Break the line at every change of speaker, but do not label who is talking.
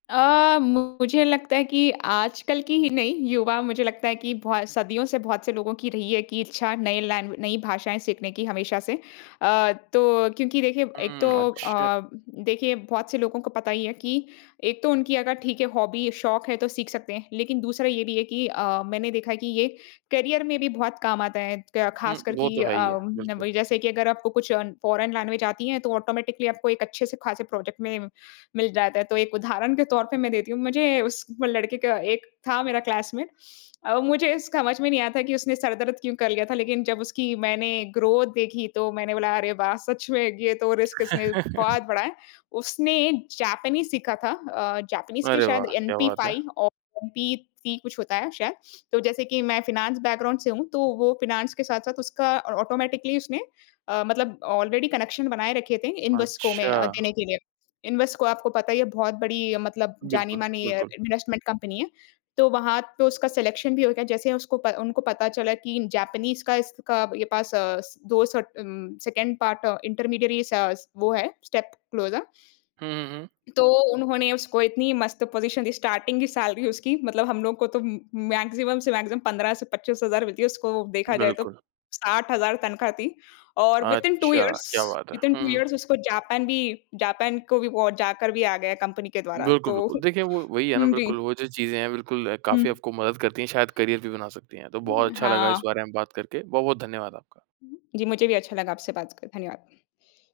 अ, मुझे लगता है कि आज कल की ही नहीं, युवा मुझे लगता है कि बहु सदियों से बहुत से लोगों की रही है कि इच्छा, नए लैंवे नई भाषाएंँ सीखने की, हमेशा से। अ, तो क्योंकि देखिए, एक तो
हुँ, अच्छा।
अ, देखिए, बहुत से लोगों को पता ही है कि एक तो उनकी अगर, ठीक है, हॉबी शौक है, तो सीख सकते हैं। लेकिन दूसरा ये भी है कि अ, मैंने देखा है कि ये करियर में भी बहुत काम आता है। क
हुँ,
ख़ासकर
वो
कि
तो है ही
अ,
है। बिल्कुल।
वही जैसे कि अगर आपको कुछ फ़ॉरेन लैंग्वेज़ आती है, तो ऑटोमैटिकली आपको एक अच्छे से ख़ासे प्रोजेक्ट में मिल जाता है। तो एक उदाहरण के तौर पे मैं देती हूँ। मुझे उस वो लड़के का एक था मेरा क्लासमेट। अ, मुझे स समझ में नहीं आया था कि उसने सर दर्द क्यों कर लिया था? लेकिन जब उसकी मैंने ग्रोथ देखी, तो मैंने बोला, "अरे, वाह! सच में, ये तो रिस्क इसने बहुत बड़ा है। उसने जैपनीज़ सीखा था अ, जैपनीज़ के
अरे, वाह!
शायद
क्या बात है।
एमपी-फाइव और एमपी-थ्री कुछ होता है, शायद। तो जैसे कि मैं फाइनेंस बैकग्राउंड से हूँ, तो वो फ़ाइनेंस के साथ-साथ उसका और ऑटोमैटिकली उसने अ, मतलब ऑलरेडी कनेक्शन बनाये रखे थे, इन्वेस्को में
अच्छा।
देने के लिए। इन्वेस्को, आपको पता ही है, बहुत बड़ी मतलब
बिल्कुल,
जानी-मानी अ,
बिल्कुल।
इन्वेस्टमेंट कंपनी है। तो वहाँ पे उसका सिलेक्शन भी हो गया, जैसे उसको उनको पता चला कि जैपनीज़ का इसका ये पास अस 2 सर्ट उम, 2nd पार्ट इंटरमीडियरी सा स वो है, स्टेप क्लोज़र।
हुँ, हुँ, हुँ।
तो उन्होंने उसको इतनी मस्त पोज़ीशन दी। स्टार्टिंग की सैलरी उसकी मतलब हम लोग को तो उम उम, मैक्सिमम से मैक्सिमम 15 से 25 हज़ार मिलती है। उसको देखा जाए, तो
बिल्कुल।
60 हज़ार तनख़्वाह थी। और विदिन टू
अच्छा,
इयर्स
क्या बात है।
विदिन
हुँ,
टू
हुँ।
इयर्स, उसको जापान भी जापान को भी वो जाकर भी आ गया, कंपनी के द्वारा।
बिल्कुल,
तो
बिल्कुल। देखिए, वो वही है ना,
हुँ, जी।
बिल्कुल, वो जो चीज़ें हैं, बिल्कुल, काफ़ी
हुँ
आपको मदद करती हैं। शायद करियर भी बना सकती हैं। तो बहुत
हुँ,
अच्छा लगा इस
हाँ।
बारे में बात करके। बहुत-बहुत धन्यवाद आपका।
जी, मुझे भी अच्छा लगा आपसे बात करके। धन्यवाद।